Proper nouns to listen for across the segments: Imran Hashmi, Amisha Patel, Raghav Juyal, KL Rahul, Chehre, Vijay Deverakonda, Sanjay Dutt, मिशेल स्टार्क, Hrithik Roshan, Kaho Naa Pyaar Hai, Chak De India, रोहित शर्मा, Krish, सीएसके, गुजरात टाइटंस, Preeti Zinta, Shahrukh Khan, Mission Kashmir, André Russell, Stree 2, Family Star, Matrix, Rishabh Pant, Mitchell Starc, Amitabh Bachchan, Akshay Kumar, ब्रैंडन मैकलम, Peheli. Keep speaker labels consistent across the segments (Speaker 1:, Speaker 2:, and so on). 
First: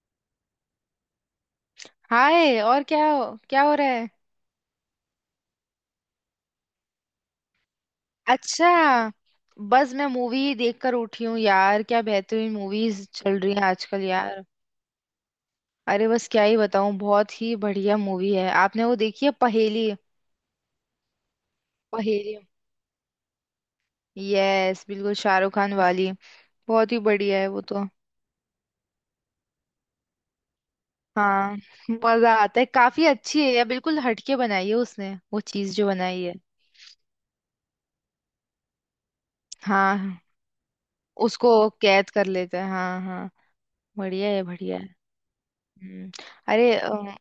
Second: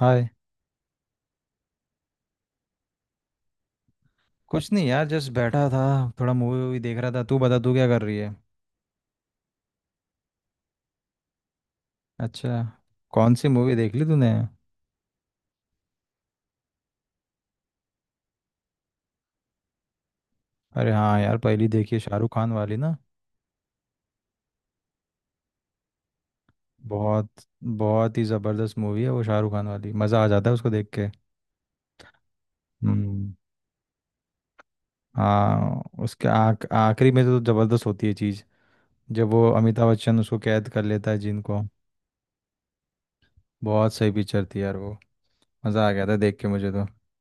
Speaker 1: हाय।
Speaker 2: Hi. और क्या हो रहा है?
Speaker 1: कुछ नहीं यार, जस्ट बैठा था। थोड़ा मूवी वूवी देख रहा था। तू बता, तू क्या कर रही है।
Speaker 2: अच्छा। बस मैं मूवी देखकर उठी हूँ यार। क्या बेहतरीन
Speaker 1: अच्छा।
Speaker 2: मूवीज
Speaker 1: कौन
Speaker 2: चल
Speaker 1: सी
Speaker 2: रही हैं
Speaker 1: मूवी देख
Speaker 2: आजकल
Speaker 1: ली तूने?
Speaker 2: यार। अरे बस क्या ही बताऊँ, बहुत ही बढ़िया मूवी है। आपने वो देखी है, पहेली?
Speaker 1: अरे हाँ यार, पहली देखी है, शाहरुख
Speaker 2: पहेली।
Speaker 1: खान वाली ना।
Speaker 2: यस, बिल्कुल शाहरुख खान वाली। बहुत ही
Speaker 1: बहुत।
Speaker 2: बढ़िया है वो तो।
Speaker 1: बहुत ही ज़बरदस्त मूवी है वो शाहरुख खान वाली, मज़ा आ जाता है उसको देख के।
Speaker 2: हाँ, मजा आता है। काफी
Speaker 1: हम्म।
Speaker 2: अच्छी है यार। बिल्कुल हटके बनाई है उसने वो चीज
Speaker 1: हाँ,
Speaker 2: जो बनाई
Speaker 1: उसके
Speaker 2: है।
Speaker 1: आख आखिरी में तो ज़बरदस्त होती है चीज़। जब वो अमिताभ बच्चन
Speaker 2: हाँ,
Speaker 1: उसको कैद कर लेता है
Speaker 2: उसको
Speaker 1: जिनको।
Speaker 2: कैद कर लेते हैं, हाँ हाँ।
Speaker 1: बहुत सही
Speaker 2: बढ़िया है
Speaker 1: पिक्चर थी यार
Speaker 2: बढ़िया है।
Speaker 1: वो। मज़ा आ गया
Speaker 2: हम्म।
Speaker 1: था देख के मुझे
Speaker 2: अरे
Speaker 1: तो।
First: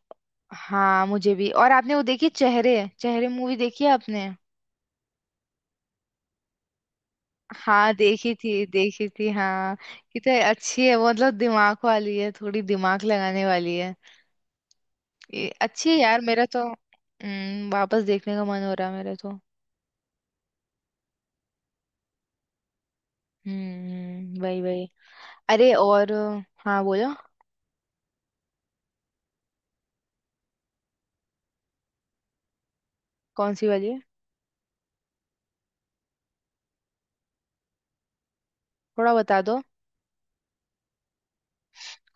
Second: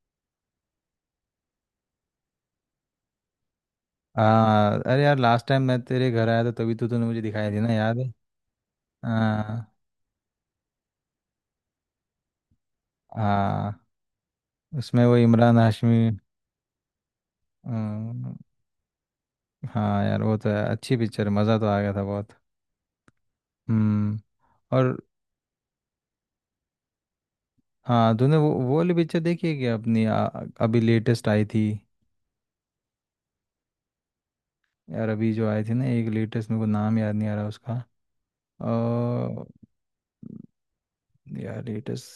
Speaker 2: हाँ, मुझे भी। और आपने वो देखी, चेहरे चेहरे मूवी देखी है आपने?
Speaker 1: हाँ, अरे यार लास्ट टाइम मैं तेरे घर आया था, तभी तो तूने मुझे दिखाई थी ना,
Speaker 2: हाँ,
Speaker 1: याद है?
Speaker 2: देखी थी देखी थी,
Speaker 1: हाँ।
Speaker 2: हाँ। कितनी अच्छी है वो। मतलब दिमाग वाली है, थोड़ी दिमाग लगाने वाली
Speaker 1: हाँ,
Speaker 2: है।
Speaker 1: उसमें वो
Speaker 2: ये
Speaker 1: इमरान
Speaker 2: अच्छी है
Speaker 1: हाशमी।
Speaker 2: यार, मेरा तो। वापस
Speaker 1: अम,
Speaker 2: देखने का मन हो रहा है मेरा तो।
Speaker 1: हाँ यार वो तो है, अच्छी पिक्चर। मज़ा तो आ गया था बहुत। हम्म।
Speaker 2: हम्म, वही वही।
Speaker 1: और।
Speaker 2: अरे और। हाँ, बोलो।
Speaker 1: हाँ, तूने वो वाली पिक्चर देखी है क्या अपनी? अभी लेटेस्ट आई थी।
Speaker 2: कौन सी वाली है?
Speaker 1: यार, अभी जो आई थी ना एक लेटेस्ट, मेरे को नाम याद नहीं आ रहा उसका।
Speaker 2: थोड़ा बता दो।
Speaker 1: अ, यार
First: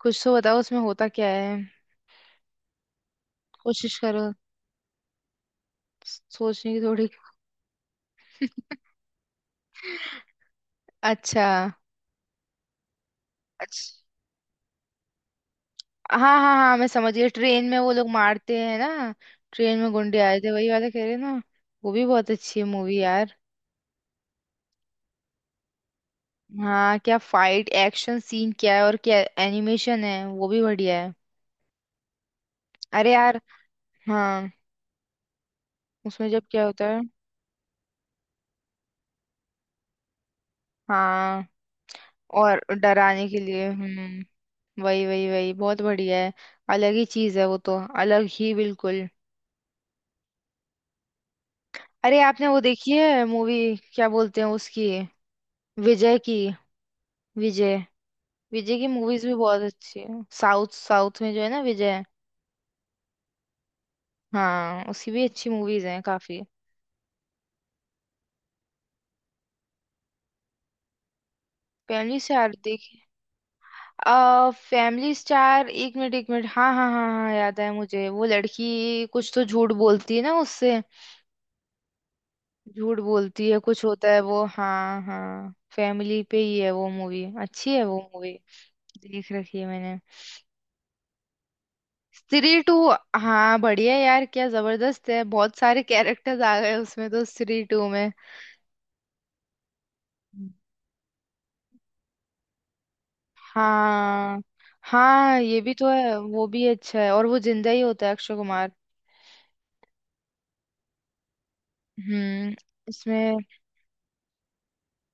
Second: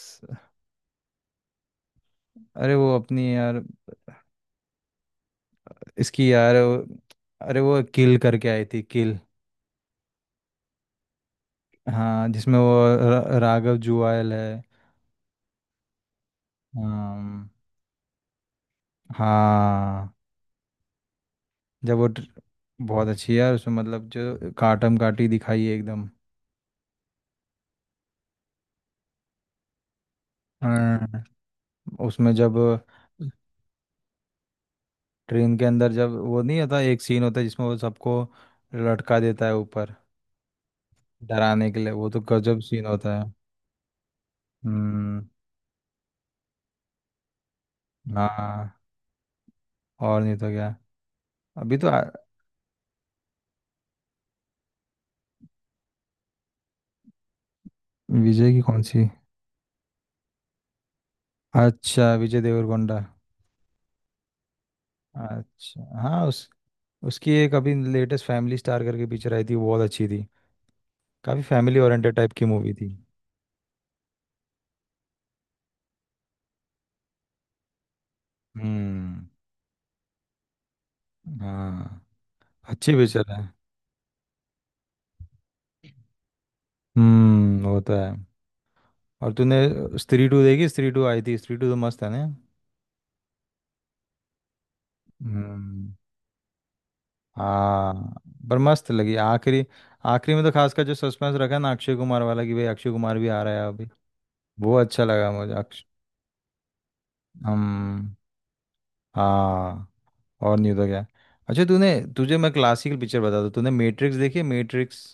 Speaker 2: कुछ तो बताओ, उसमें होता क्या है?
Speaker 1: अरे वो अपनी यार,
Speaker 2: कोशिश करो।
Speaker 1: इसकी यार
Speaker 2: सोचने की
Speaker 1: वो-
Speaker 2: थोड़ी।
Speaker 1: अरे वो किल करके आई थी, किल।
Speaker 2: अच्छा।
Speaker 1: हाँ, जिसमें वो राघव
Speaker 2: अच्छा,
Speaker 1: जुआल है।
Speaker 2: हाँ हाँ हाँ, मैं समझ गई।
Speaker 1: अम,
Speaker 2: ट्रेन में वो लोग मारते हैं ना। ट्रेन में
Speaker 1: हाँ।
Speaker 2: गुंडे आए थे, वही वाला कह रहे हैं ना। वो
Speaker 1: जब
Speaker 2: भी
Speaker 1: वो
Speaker 2: बहुत
Speaker 1: ड्र-
Speaker 2: अच्छी है मूवी
Speaker 1: बहुत अच्छी
Speaker 2: यार।
Speaker 1: है यार, उसमें मतलब जो काटम काटी दिखाई है एकदम।
Speaker 2: हाँ, क्या फाइट एक्शन सीन क्या है, और क्या एनिमेशन है, वो भी बढ़िया है।
Speaker 1: हाँ। उसमें जब
Speaker 2: अरे यार। हाँ।
Speaker 1: ट्रेन के अंदर जब
Speaker 2: उसमें
Speaker 1: वो
Speaker 2: जब
Speaker 1: नहीं
Speaker 2: क्या
Speaker 1: होता,
Speaker 2: होता है?
Speaker 1: एक सीन होता है जिसमें वो सबको लटका देता है ऊपर,
Speaker 2: हाँ,
Speaker 1: डराने के लिए। वो तो गजब
Speaker 2: और
Speaker 1: सीन होता
Speaker 2: डराने
Speaker 1: है।
Speaker 2: के लिए, हम्म। वही
Speaker 1: हम्म।
Speaker 2: वही वही, बहुत बढ़िया है। अलग ही चीज है वो तो, अलग ही
Speaker 1: हाँ,
Speaker 2: बिल्कुल।
Speaker 1: और नहीं तो क्या। अभी तो
Speaker 2: अरे आपने वो देखी है मूवी, क्या बोलते हैं उसकी, विजय की। विजय।
Speaker 1: विजय की
Speaker 2: विजय
Speaker 1: कौन
Speaker 2: की
Speaker 1: सी?
Speaker 2: मूवीज भी बहुत अच्छी है, साउथ साउथ में जो है ना, विजय।
Speaker 1: अच्छा विजय देवरकोंडा।
Speaker 2: हाँ, उसकी भी अच्छी मूवीज
Speaker 1: अच्छा
Speaker 2: हैं
Speaker 1: हाँ,
Speaker 2: काफी।
Speaker 1: उस उसकी एक अभी लेटेस्ट फैमिली स्टार करके पिक्चर आई थी, वो बहुत अच्छी थी। काफी फैमिली ओरिएंटेड
Speaker 2: फैमिली
Speaker 1: टाइप की
Speaker 2: स्टार
Speaker 1: मूवी थी।
Speaker 2: देखी। आ फैमिली स्टार, एक मिनट एक मिनट, हाँ हाँ हाँ हाँ, याद है मुझे। वो लड़की
Speaker 1: हम्म।
Speaker 2: कुछ तो झूठ बोलती है ना उससे।
Speaker 1: हाँ। अच्छी
Speaker 2: झूठ
Speaker 1: पिक्चर है।
Speaker 2: बोलती है, कुछ होता है वो, हाँ हाँ। फैमिली पे ही है वो मूवी, अच्छी
Speaker 1: वो
Speaker 2: है
Speaker 1: तो
Speaker 2: वो
Speaker 1: है।
Speaker 2: मूवी।
Speaker 1: और
Speaker 2: देख
Speaker 1: तूने
Speaker 2: रखी है मैंने।
Speaker 1: स्त्री टू देखी? स्त्री टू आई थी, स्त्री टू तो मस्त है ना।
Speaker 2: स्त्री टू। हाँ बढ़िया यार, क्या जबरदस्त है, बहुत सारे
Speaker 1: हम्म।
Speaker 2: कैरेक्टर्स आ गए उसमें तो, स्त्री टू में।
Speaker 1: हाँ, पर मस्त लगी आखिरी। आखिरी में तो खासकर जो सस्पेंस रखा है ना अक्षय कुमार वाला, कि भाई अक्षय कुमार भी आ रहा है अभी।
Speaker 2: हाँ
Speaker 1: वो अच्छा लगा
Speaker 2: हाँ,
Speaker 1: मुझे
Speaker 2: ये भी
Speaker 1: अक्ष
Speaker 2: तो है, वो भी अच्छा है। और वो
Speaker 1: हम।
Speaker 2: जिंदा ही होता है, अक्षय कुमार।
Speaker 1: हाँ, और नहीं तो क्या। अच्छा तूने, तुझे मैं
Speaker 2: हम्म।
Speaker 1: क्लासिकल पिक्चर
Speaker 2: इसमें?
Speaker 1: बता दूँ? तूने मैट्रिक्स देखी है? मैट्रिक्स।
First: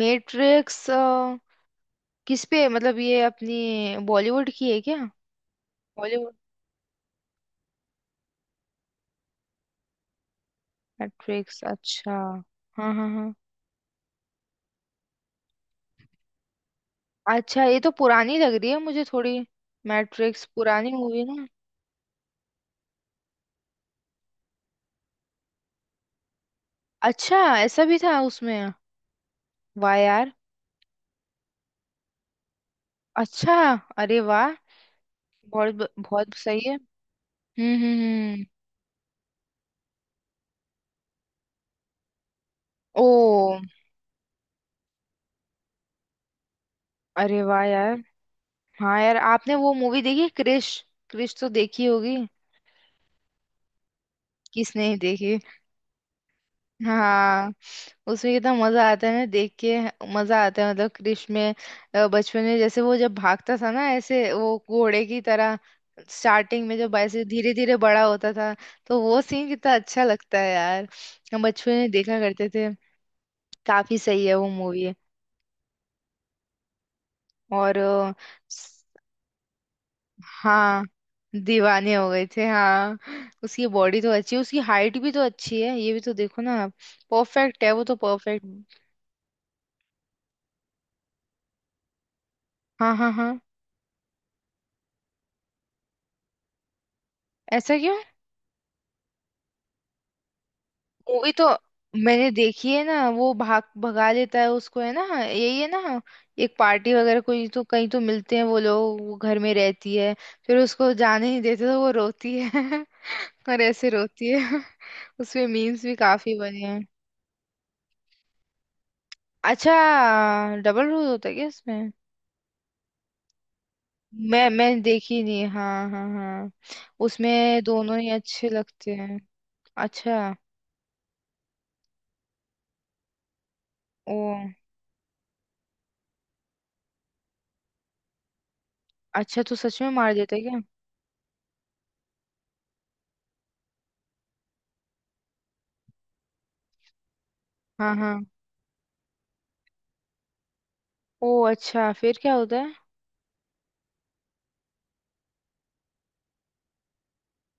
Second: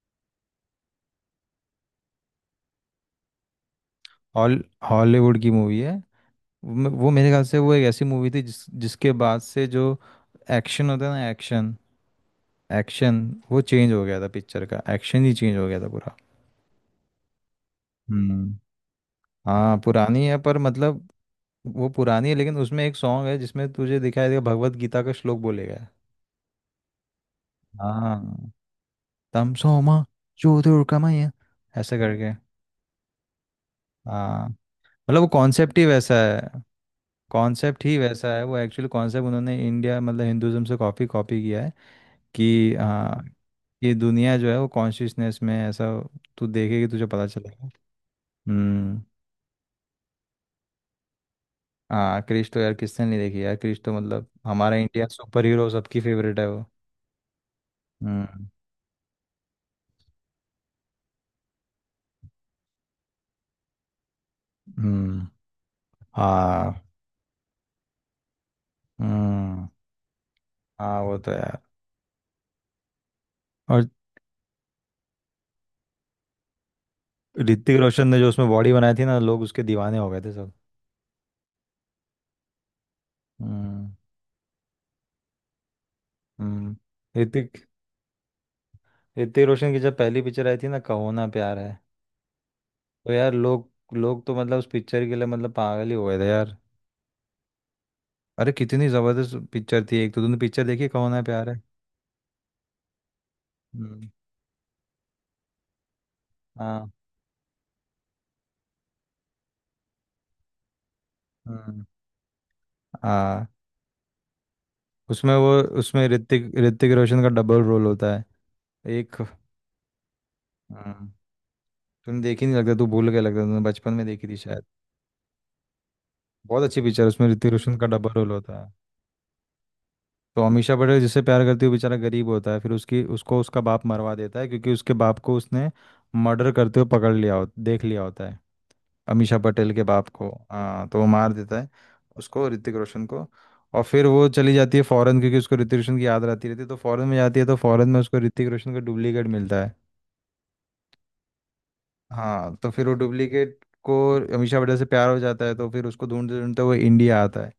Speaker 2: मैट्रिक्स? किस पे, मतलब ये अपनी बॉलीवुड
Speaker 1: हॉल
Speaker 2: की है क्या?
Speaker 1: हॉलीवुड की मूवी है।
Speaker 2: बॉलीवुड।
Speaker 1: वो मेरे ख्याल से वो एक ऐसी मूवी थी जिसके बाद से जो एक्शन होता है ना,
Speaker 2: मैट्रिक्स,
Speaker 1: एक्शन,
Speaker 2: अच्छा। हाँ हाँ
Speaker 1: एक्शन,
Speaker 2: हाँ।
Speaker 1: वो चेंज हो गया था, पिक्चर का एक्शन ही चेंज हो गया था पूरा।
Speaker 2: अच्छा, ये तो पुरानी लग
Speaker 1: हम्म।
Speaker 2: रही है मुझे थोड़ी।
Speaker 1: हाँ पुरानी है,
Speaker 2: मैट्रिक्स
Speaker 1: पर
Speaker 2: पुरानी
Speaker 1: मतलब
Speaker 2: मूवी ना।
Speaker 1: वो पुरानी है, लेकिन उसमें एक सॉन्ग है जिसमें तुझे दिखाई देगा, भगवत गीता का श्लोक बोलेगा।
Speaker 2: अच्छा, ऐसा भी था
Speaker 1: हाँ।
Speaker 2: उसमें?
Speaker 1: तम
Speaker 2: वाह
Speaker 1: सोमा
Speaker 2: यार।
Speaker 1: ज्योतिर्गमय, ऐसे करके।
Speaker 2: अच्छा। अरे
Speaker 1: हाँ,
Speaker 2: वाह।
Speaker 1: मतलब वो कॉन्सेप्ट ही
Speaker 2: बहुत
Speaker 1: वैसा
Speaker 2: बहुत
Speaker 1: है।
Speaker 2: सही है।
Speaker 1: कॉन्सेप्ट ही वैसा है,
Speaker 2: हम्म।
Speaker 1: वो एक्चुअल कॉन्सेप्ट उन्होंने इंडिया मतलब हिंदुज्म से कॉपी कॉपी किया है कि
Speaker 2: ओ।
Speaker 1: हाँ, ये दुनिया जो है वो कॉन्शियसनेस में है, ऐसा। तू देखेगी, तुझे पता
Speaker 2: अरे वाह
Speaker 1: चलेगा।
Speaker 2: यार।
Speaker 1: हम्म।
Speaker 2: हाँ यार, आपने वो मूवी देखी क्रिश? क्रिश तो देखी होगी।
Speaker 1: हाँ क्रिश तो यार किसने नहीं देखी, यार क्रिश तो मतलब हमारा
Speaker 2: किसने ही
Speaker 1: इंडिया
Speaker 2: देखी।
Speaker 1: सुपर हीरो, सबकी फेवरेट है वो।
Speaker 2: हाँ। उसमें
Speaker 1: हम्म।
Speaker 2: कितना मजा आता है ना देख के। मजा आता है, मतलब क्रिश में। बचपन में जैसे वो जब भागता था ना, ऐसे वो घोड़े की
Speaker 1: हम्म।
Speaker 2: तरह। स्टार्टिंग
Speaker 1: हाँ।
Speaker 2: में जब ऐसे धीरे धीरे बड़ा होता था, तो वो सीन
Speaker 1: हम्म।
Speaker 2: कितना अच्छा लगता है यार।
Speaker 1: हाँ वो तो
Speaker 2: हम
Speaker 1: यार।
Speaker 2: बचपन में देखा करते थे।
Speaker 1: और
Speaker 2: काफी सही है वो मूवी।
Speaker 1: ऋतिक रोशन
Speaker 2: और।
Speaker 1: ने जो उसमें बॉडी बनाई थी ना, लोग उसके दीवाने हो गए थे सब।
Speaker 2: हाँ। दीवाने हो गए थे, हाँ। उसकी
Speaker 1: हम्म।
Speaker 2: बॉडी तो अच्छी है, उसकी हाइट भी तो अच्छी है, ये भी तो देखो ना आप।
Speaker 1: हम्म। ऋतिक
Speaker 2: परफेक्ट है वो तो, परफेक्ट।
Speaker 1: ऋतिक रोशन की जब पहली पिक्चर आई थी ना, कहो ना प्यार है।
Speaker 2: हाँ हाँ
Speaker 1: तो
Speaker 2: हाँ।
Speaker 1: यार लोग लोग तो मतलब उस पिक्चर के लिए मतलब पागल ही हो गए थे यार।
Speaker 2: ऐसा क्यों?
Speaker 1: अरे कितनी जबरदस्त पिक्चर थी, एक तो तुमने पिक्चर देखी कहो ना
Speaker 2: मूवी तो
Speaker 1: प्यार है।
Speaker 2: मैंने देखी है ना। वो भाग
Speaker 1: हम्म।
Speaker 2: भगा लेता है उसको है ना, यही है ना? एक
Speaker 1: हाँ।
Speaker 2: पार्टी वगैरह, कोई तो, कहीं तो मिलते हैं वो लोग, वो घर में रहती है। फिर उसको जाने नहीं देते तो
Speaker 1: हम्म।
Speaker 2: वो रोती है।
Speaker 1: हाँ।
Speaker 2: और ऐसे रोती है।
Speaker 1: उसमें
Speaker 2: उसमें
Speaker 1: वो,
Speaker 2: मीम्स भी
Speaker 1: उसमें
Speaker 2: काफी
Speaker 1: ऋतिक
Speaker 2: बने हैं।
Speaker 1: ऋतिक रोशन का डबल रोल होता है। एक।
Speaker 2: अच्छा, डबल रोल
Speaker 1: हाँ
Speaker 2: होता है क्या इसमें?
Speaker 1: तुमने देखी नहीं लगता, तू भूल गया लगता, तुमने बचपन में देखी थी
Speaker 2: मैं
Speaker 1: शायद।
Speaker 2: मैं देखी नहीं, हाँ हाँ हाँ।
Speaker 1: बहुत अच्छी पिक्चर, उसमें ऋतिक
Speaker 2: उसमें
Speaker 1: रोशन का
Speaker 2: दोनों ही
Speaker 1: डबल रोल
Speaker 2: अच्छे
Speaker 1: होता है।
Speaker 2: लगते हैं। अच्छा।
Speaker 1: तो अमीषा पटेल जिससे प्यार करती है वो बेचारा गरीब होता है, फिर उसकी उसको उसका बाप मरवा
Speaker 2: ओ,
Speaker 1: देता है क्योंकि उसके बाप को उसने मर्डर करते हुए पकड़ लिया, हो देख लिया होता है। अमीषा
Speaker 2: अच्छा, तो
Speaker 1: पटेल
Speaker 2: सच
Speaker 1: के
Speaker 2: में
Speaker 1: बाप
Speaker 2: मार
Speaker 1: को
Speaker 2: देता है क्या?
Speaker 1: हाँ, तो वो मार देता है उसको, ऋतिक रोशन को। और फिर वो चली जाती है फॉरेन क्योंकि उसको ऋतिक रोशन की याद आती रहती है, तो फॉरेन में जाती है, तो फॉरेन
Speaker 2: हाँ
Speaker 1: में उसको
Speaker 2: हाँ।
Speaker 1: ऋतिक रोशन का डुप्लीकेट मिलता है।
Speaker 2: ओ अच्छा, फिर क्या
Speaker 1: हाँ,
Speaker 2: होता
Speaker 1: तो
Speaker 2: है?
Speaker 1: फिर वो डुप्लीकेट को, अमीषा बड़े से प्यार हो जाता है, तो फिर उसको ढूंढते ढूंढते वो इंडिया आता है।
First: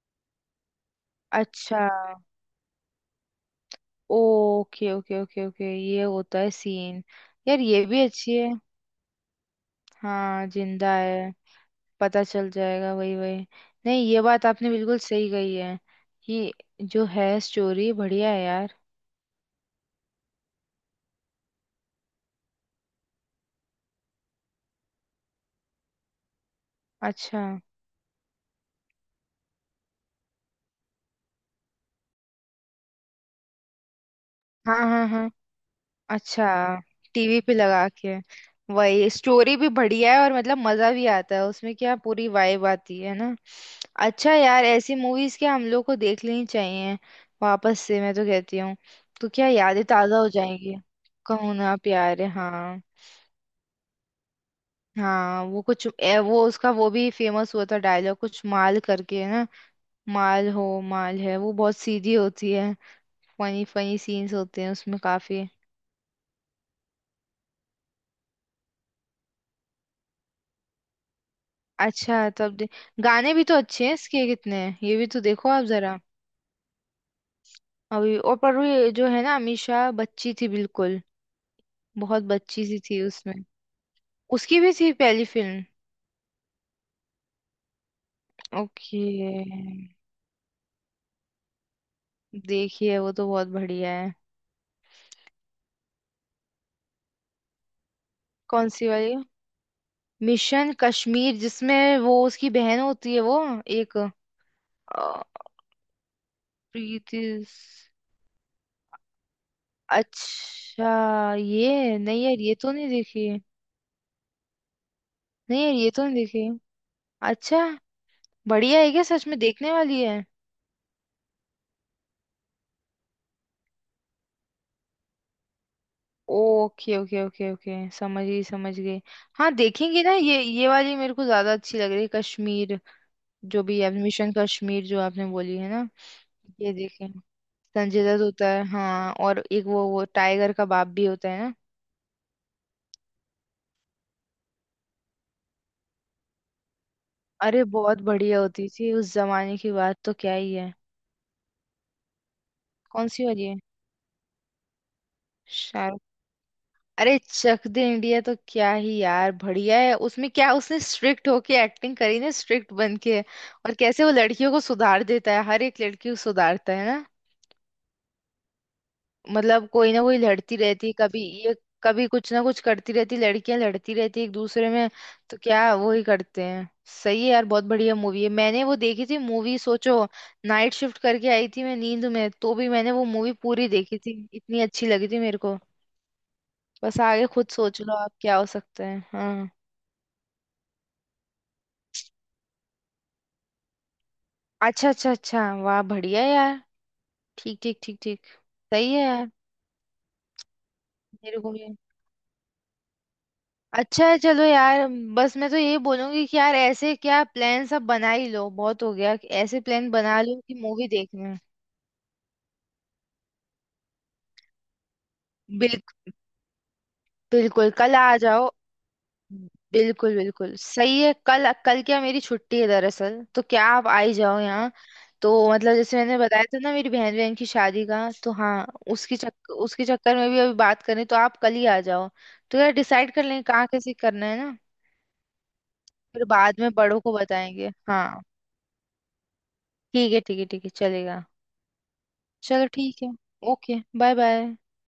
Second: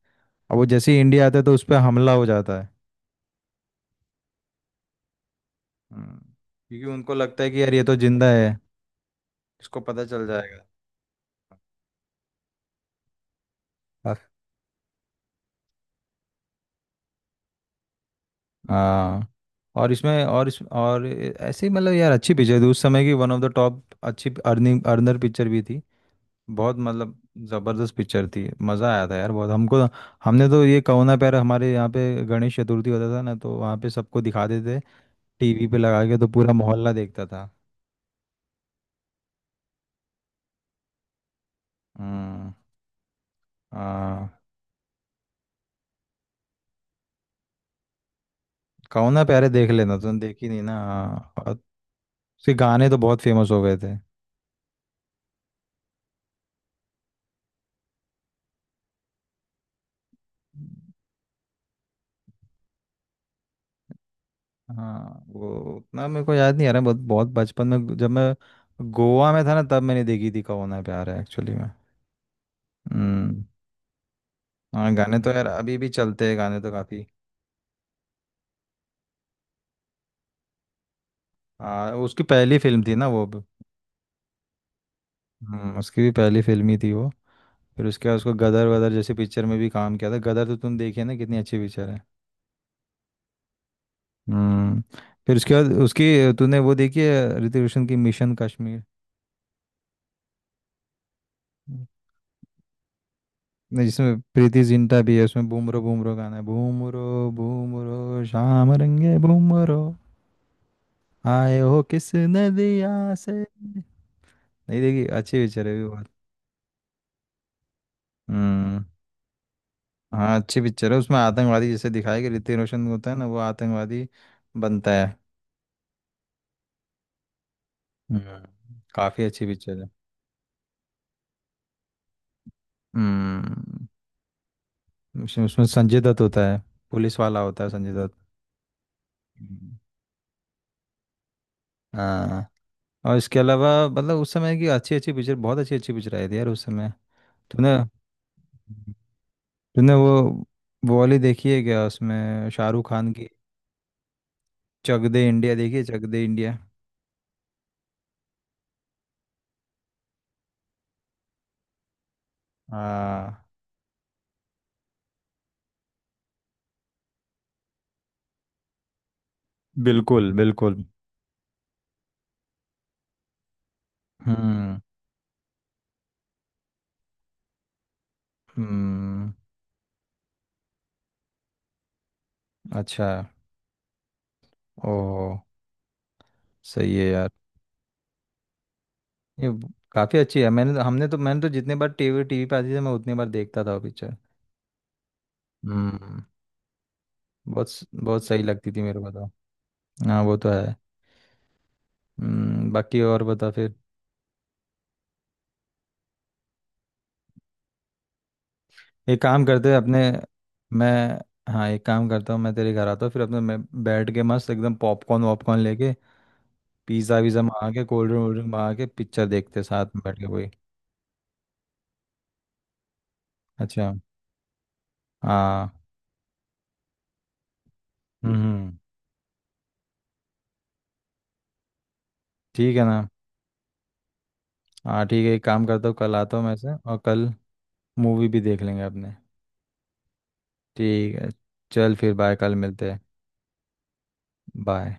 Speaker 1: अब वो जैसे ही इंडिया आता है, तो उस पर
Speaker 2: अच्छा
Speaker 1: हमला हो जाता है।
Speaker 2: ओके ओके ओके ओके, ये
Speaker 1: हम्म,
Speaker 2: होता है
Speaker 1: क्योंकि
Speaker 2: सीन।
Speaker 1: उनको लगता है
Speaker 2: यार
Speaker 1: कि यार ये
Speaker 2: ये
Speaker 1: तो
Speaker 2: भी
Speaker 1: जिंदा
Speaker 2: अच्छी
Speaker 1: है,
Speaker 2: है।
Speaker 1: इसको पता चल
Speaker 2: हाँ,
Speaker 1: जाएगा।
Speaker 2: जिंदा है, पता चल जाएगा, वही वही। नहीं, ये
Speaker 1: अ-
Speaker 2: बात आपने बिल्कुल सही कही है कि जो है स्टोरी बढ़िया है यार।
Speaker 1: हाँ, और इसमें और इस और ऐसे ही मतलब यार अच्छी पिक्चर थी उस समय की, वन ऑफ द टॉप अच्छी अर्निंग अर्नर पिक्चर भी थी। बहुत मतलब
Speaker 2: अच्छा।
Speaker 1: ज़बरदस्त पिक्चर थी, मज़ा आया था यार बहुत हमको। हमने तो ये कहो ना प्यार, हमारे यहाँ पे गणेश चतुर्थी होता था ना, तो वहाँ पे सबको दिखा
Speaker 2: हाँ
Speaker 1: देते
Speaker 2: हाँ हाँ।
Speaker 1: टीवी पे लगा के, तो
Speaker 2: अच्छा,
Speaker 1: पूरा मोहल्ला देखता
Speaker 2: टीवी
Speaker 1: था।
Speaker 2: पे लगा के, वही। स्टोरी भी बढ़िया है, और मतलब मजा भी आता है उसमें। क्या पूरी
Speaker 1: हम्म।
Speaker 2: वाइब आती है ना। अच्छा
Speaker 1: हाँ,
Speaker 2: यार, ऐसी मूवीज क्या हम लोग को देख लेनी चाहिए, वापस से मैं तो कहती हूँ।
Speaker 1: कहो ना
Speaker 2: तो क्या
Speaker 1: प्यारे देख
Speaker 2: यादें
Speaker 1: लेना,
Speaker 2: ताजा
Speaker 1: तुमने
Speaker 2: हो
Speaker 1: देखी नहीं
Speaker 2: जाएंगी।
Speaker 1: ना, हाँ।
Speaker 2: कहो
Speaker 1: और
Speaker 2: ना प्यार है,
Speaker 1: उसके
Speaker 2: हाँ।
Speaker 1: गाने तो बहुत फेमस हो गए थे।
Speaker 2: हाँ, वो कुछ वो उसका वो भी फेमस हुआ था डायलॉग, कुछ माल करके है ना। माल हो, माल है वो, बहुत सीधी होती है। फनी फनी सीन्स होते हैं उसमें
Speaker 1: हाँ,
Speaker 2: काफी।
Speaker 1: वो उतना मेरे को याद नहीं आ रहा। बहुत बहुत बचपन में जब मैं गोवा में था ना, तब मैंने देखी थी कहो ना प्यार है एक्चुअली में।
Speaker 2: अच्छा, तब दे। गाने
Speaker 1: हम्म।
Speaker 2: भी तो अच्छे हैं इसके, कितने हैं
Speaker 1: हाँ
Speaker 2: ये भी
Speaker 1: गाने
Speaker 2: तो
Speaker 1: तो यार
Speaker 2: देखो आप
Speaker 1: अभी भी
Speaker 2: जरा।
Speaker 1: चलते हैं, गाने तो काफ़ी।
Speaker 2: अभी और, पर वो ये जो है ना अमीषा बच्ची थी बिल्कुल,
Speaker 1: हाँ,
Speaker 2: बहुत
Speaker 1: उसकी पहली
Speaker 2: बच्ची सी
Speaker 1: फिल्म थी
Speaker 2: थी
Speaker 1: ना वो
Speaker 2: उसमें।
Speaker 1: भी।
Speaker 2: उसकी भी थी पहली फिल्म।
Speaker 1: उसकी भी पहली फिल्म ही थी वो। फिर उसके बाद उसको गदर वदर
Speaker 2: ओके।
Speaker 1: जैसी पिक्चर में भी काम किया था, गदर तो तुम देखी है ना, कितनी अच्छी पिक्चर है।
Speaker 2: देखिए, वो तो बहुत बढ़िया है।
Speaker 1: हम्म। फिर उसके बाद उसकी, तूने वो देखी है ऋतिक रोशन की, मिशन
Speaker 2: कौन
Speaker 1: कश्मीर?
Speaker 2: सी वाली? मिशन कश्मीर,
Speaker 1: हम्म।
Speaker 2: जिसमें वो उसकी बहन होती है वो?
Speaker 1: नहीं,
Speaker 2: एक
Speaker 1: जिसमें प्रीति जिंटा
Speaker 2: अ,
Speaker 1: भी है, उसमें बूमरो बूमरो गाना है, बूमरो
Speaker 2: प्रीति स-
Speaker 1: बूमरो शाम रंगे बूमरो,
Speaker 2: अच्छा,
Speaker 1: आए हो
Speaker 2: ये
Speaker 1: किस
Speaker 2: नहीं यार, ये तो नहीं
Speaker 1: नदिया
Speaker 2: देखी
Speaker 1: से।
Speaker 2: है।
Speaker 1: नहीं देखी, अच्छी
Speaker 2: नहीं
Speaker 1: पिक्चर है
Speaker 2: यार,
Speaker 1: भी
Speaker 2: ये तो
Speaker 1: बहुत।
Speaker 2: नहीं देखी है। अच्छा, बढ़िया
Speaker 1: हम्म।
Speaker 2: है क्या, सच में देखने वाली है?
Speaker 1: हाँ अच्छी पिक्चर है, उसमें आतंकवादी जैसे दिखाया कि ऋतिक रोशन होता है ना, वो आतंकवादी बनता है।
Speaker 2: ओके ओके ओके ओके, समझ
Speaker 1: हम्म
Speaker 2: गई समझ गई।
Speaker 1: काफी अच्छी
Speaker 2: हाँ
Speaker 1: पिक्चर है।
Speaker 2: देखेंगे ना, ये वाली मेरे को ज्यादा अच्छी लग रही है, कश्मीर, जो भी
Speaker 1: हम्म
Speaker 2: है, मिशन कश्मीर जो आपने
Speaker 1: उसमें
Speaker 2: बोली
Speaker 1: उसमें
Speaker 2: है ना।
Speaker 1: संजय दत्त होता है,
Speaker 2: ये देखें।
Speaker 1: पुलिस वाला होता है
Speaker 2: संजय
Speaker 1: संजय
Speaker 2: दत्त होता है, हाँ, और एक
Speaker 1: दत्त।
Speaker 2: वो टाइगर का बाप भी होता है ना।
Speaker 1: हाँ, और इसके अलावा मतलब उस समय की अच्छी अच्छी पिक्चर, बहुत अच्छी अच्छी पिक्चर आई थी यार उस समय।
Speaker 2: अरे
Speaker 1: तूने
Speaker 2: बहुत बढ़िया होती थी, उस जमाने की
Speaker 1: तूने
Speaker 2: बात तो क्या ही है।
Speaker 1: वो वाली देखी है क्या, उसमें शाहरुख
Speaker 2: कौन
Speaker 1: खान
Speaker 2: सी
Speaker 1: की?
Speaker 2: वाली है?
Speaker 1: चक दे इंडिया देखी है
Speaker 2: शाहरुख।
Speaker 1: चक दे इंडिया?
Speaker 2: अरे चक दे इंडिया तो क्या ही यार बढ़िया है, उसमें क्या उसने स्ट्रिक्ट होके एक्टिंग करी ना, स्ट्रिक्ट बन के,
Speaker 1: हाँ
Speaker 2: और कैसे वो लड़कियों को सुधार देता है, हर एक लड़की को सुधारता है। मतलब कोई ना कोई
Speaker 1: बिल्कुल
Speaker 2: लड़ती
Speaker 1: बिल्कुल।
Speaker 2: रहती कभी, ये, कभी कुछ ना कुछ करती रहती, लड़कियां लड़ती रहती एक दूसरे
Speaker 1: हम्म।
Speaker 2: में। तो क्या वो ही करते हैं, सही है यार, बहुत बढ़िया मूवी है। मैंने वो देखी थी
Speaker 1: हम्म।
Speaker 2: मूवी, सोचो, नाइट शिफ्ट करके आई थी मैं, नींद में तो भी मैंने वो
Speaker 1: अच्छा।
Speaker 2: मूवी पूरी देखी थी, इतनी अच्छी लगी थी
Speaker 1: ओह।
Speaker 2: मेरे को।
Speaker 1: सही
Speaker 2: बस
Speaker 1: है
Speaker 2: आगे
Speaker 1: यार।
Speaker 2: खुद सोच लो आप क्या हो सकता है, हाँ।
Speaker 1: काफी अच्छी है, मैंने तो जितने बार टीवी टीवी पे आती थी, मैं उतनी बार देखता था वो पिक्चर।
Speaker 2: अच्छा अच्छा अच्छा, वाह
Speaker 1: हम्म।
Speaker 2: बढ़िया यार। ठीक ठीक ठीक ठीक।
Speaker 1: बहुत सही लगती थी
Speaker 2: सही
Speaker 1: मेरे
Speaker 2: है
Speaker 1: को तो।
Speaker 2: यार,
Speaker 1: हाँ वो तो है।
Speaker 2: मेरे को भी।
Speaker 1: बाकी और बता फिर।
Speaker 2: अच्छा है, चलो यार। बस मैं तो यही बोलूंगी कि यार, ऐसे क्या प्लान सब बना ही लो, बहुत हो गया,
Speaker 1: एक
Speaker 2: कि
Speaker 1: काम
Speaker 2: ऐसे
Speaker 1: करते हैं
Speaker 2: प्लान
Speaker 1: अपने
Speaker 2: बना लो कि मूवी
Speaker 1: मैं
Speaker 2: देखना है।
Speaker 1: हाँ, एक काम करता हूँ, मैं तेरे घर आता हूँ, फिर अपने मैं बैठ के मस्त एकदम पॉपकॉर्न वॉपकॉर्न
Speaker 2: बिल,
Speaker 1: लेके पिज़्ज़ा वीज़ा मंगा
Speaker 2: बिल्कुल
Speaker 1: के
Speaker 2: कल
Speaker 1: कोल्ड
Speaker 2: आ
Speaker 1: ड्रिंक वोल्ड
Speaker 2: जाओ।
Speaker 1: ड्रिंक मंगा के पिक्चर देखते हैं साथ में
Speaker 2: बिल्कुल
Speaker 1: बैठ के कोई।
Speaker 2: बिल्कुल सही है, कल, कल क्या मेरी छुट्टी है दरअसल, तो क्या आप
Speaker 1: अच्छा।
Speaker 2: आ ही जाओ यहाँ। तो
Speaker 1: हाँ।
Speaker 2: मतलब जैसे मैंने बताया था ना, मेरी बहन बहन की शादी का तो,
Speaker 1: हम्म।
Speaker 2: हाँ। उसकी चक्कर उसके चक्कर में भी अभी बात करें, तो आप कल ही आ जाओ। तो यार
Speaker 1: ठीक है ना।
Speaker 2: डिसाइड कर लें कहाँ कैसे करना है ना।
Speaker 1: हाँ ठीक है, एक काम करता हूँ, कल
Speaker 2: फिर
Speaker 1: आता हूँ मैं
Speaker 2: बाद में
Speaker 1: से, और
Speaker 2: बड़ों को
Speaker 1: कल
Speaker 2: बताएंगे, हाँ।
Speaker 1: मूवी भी देख लेंगे अपने।
Speaker 2: ठीक है ठीक है ठीक है,
Speaker 1: ठीक
Speaker 2: चलेगा।
Speaker 1: है। चल फिर, बाय, कल
Speaker 2: चलो
Speaker 1: मिलते हैं।
Speaker 2: ठीक है। Okay, bye bye.
Speaker 1: बाय।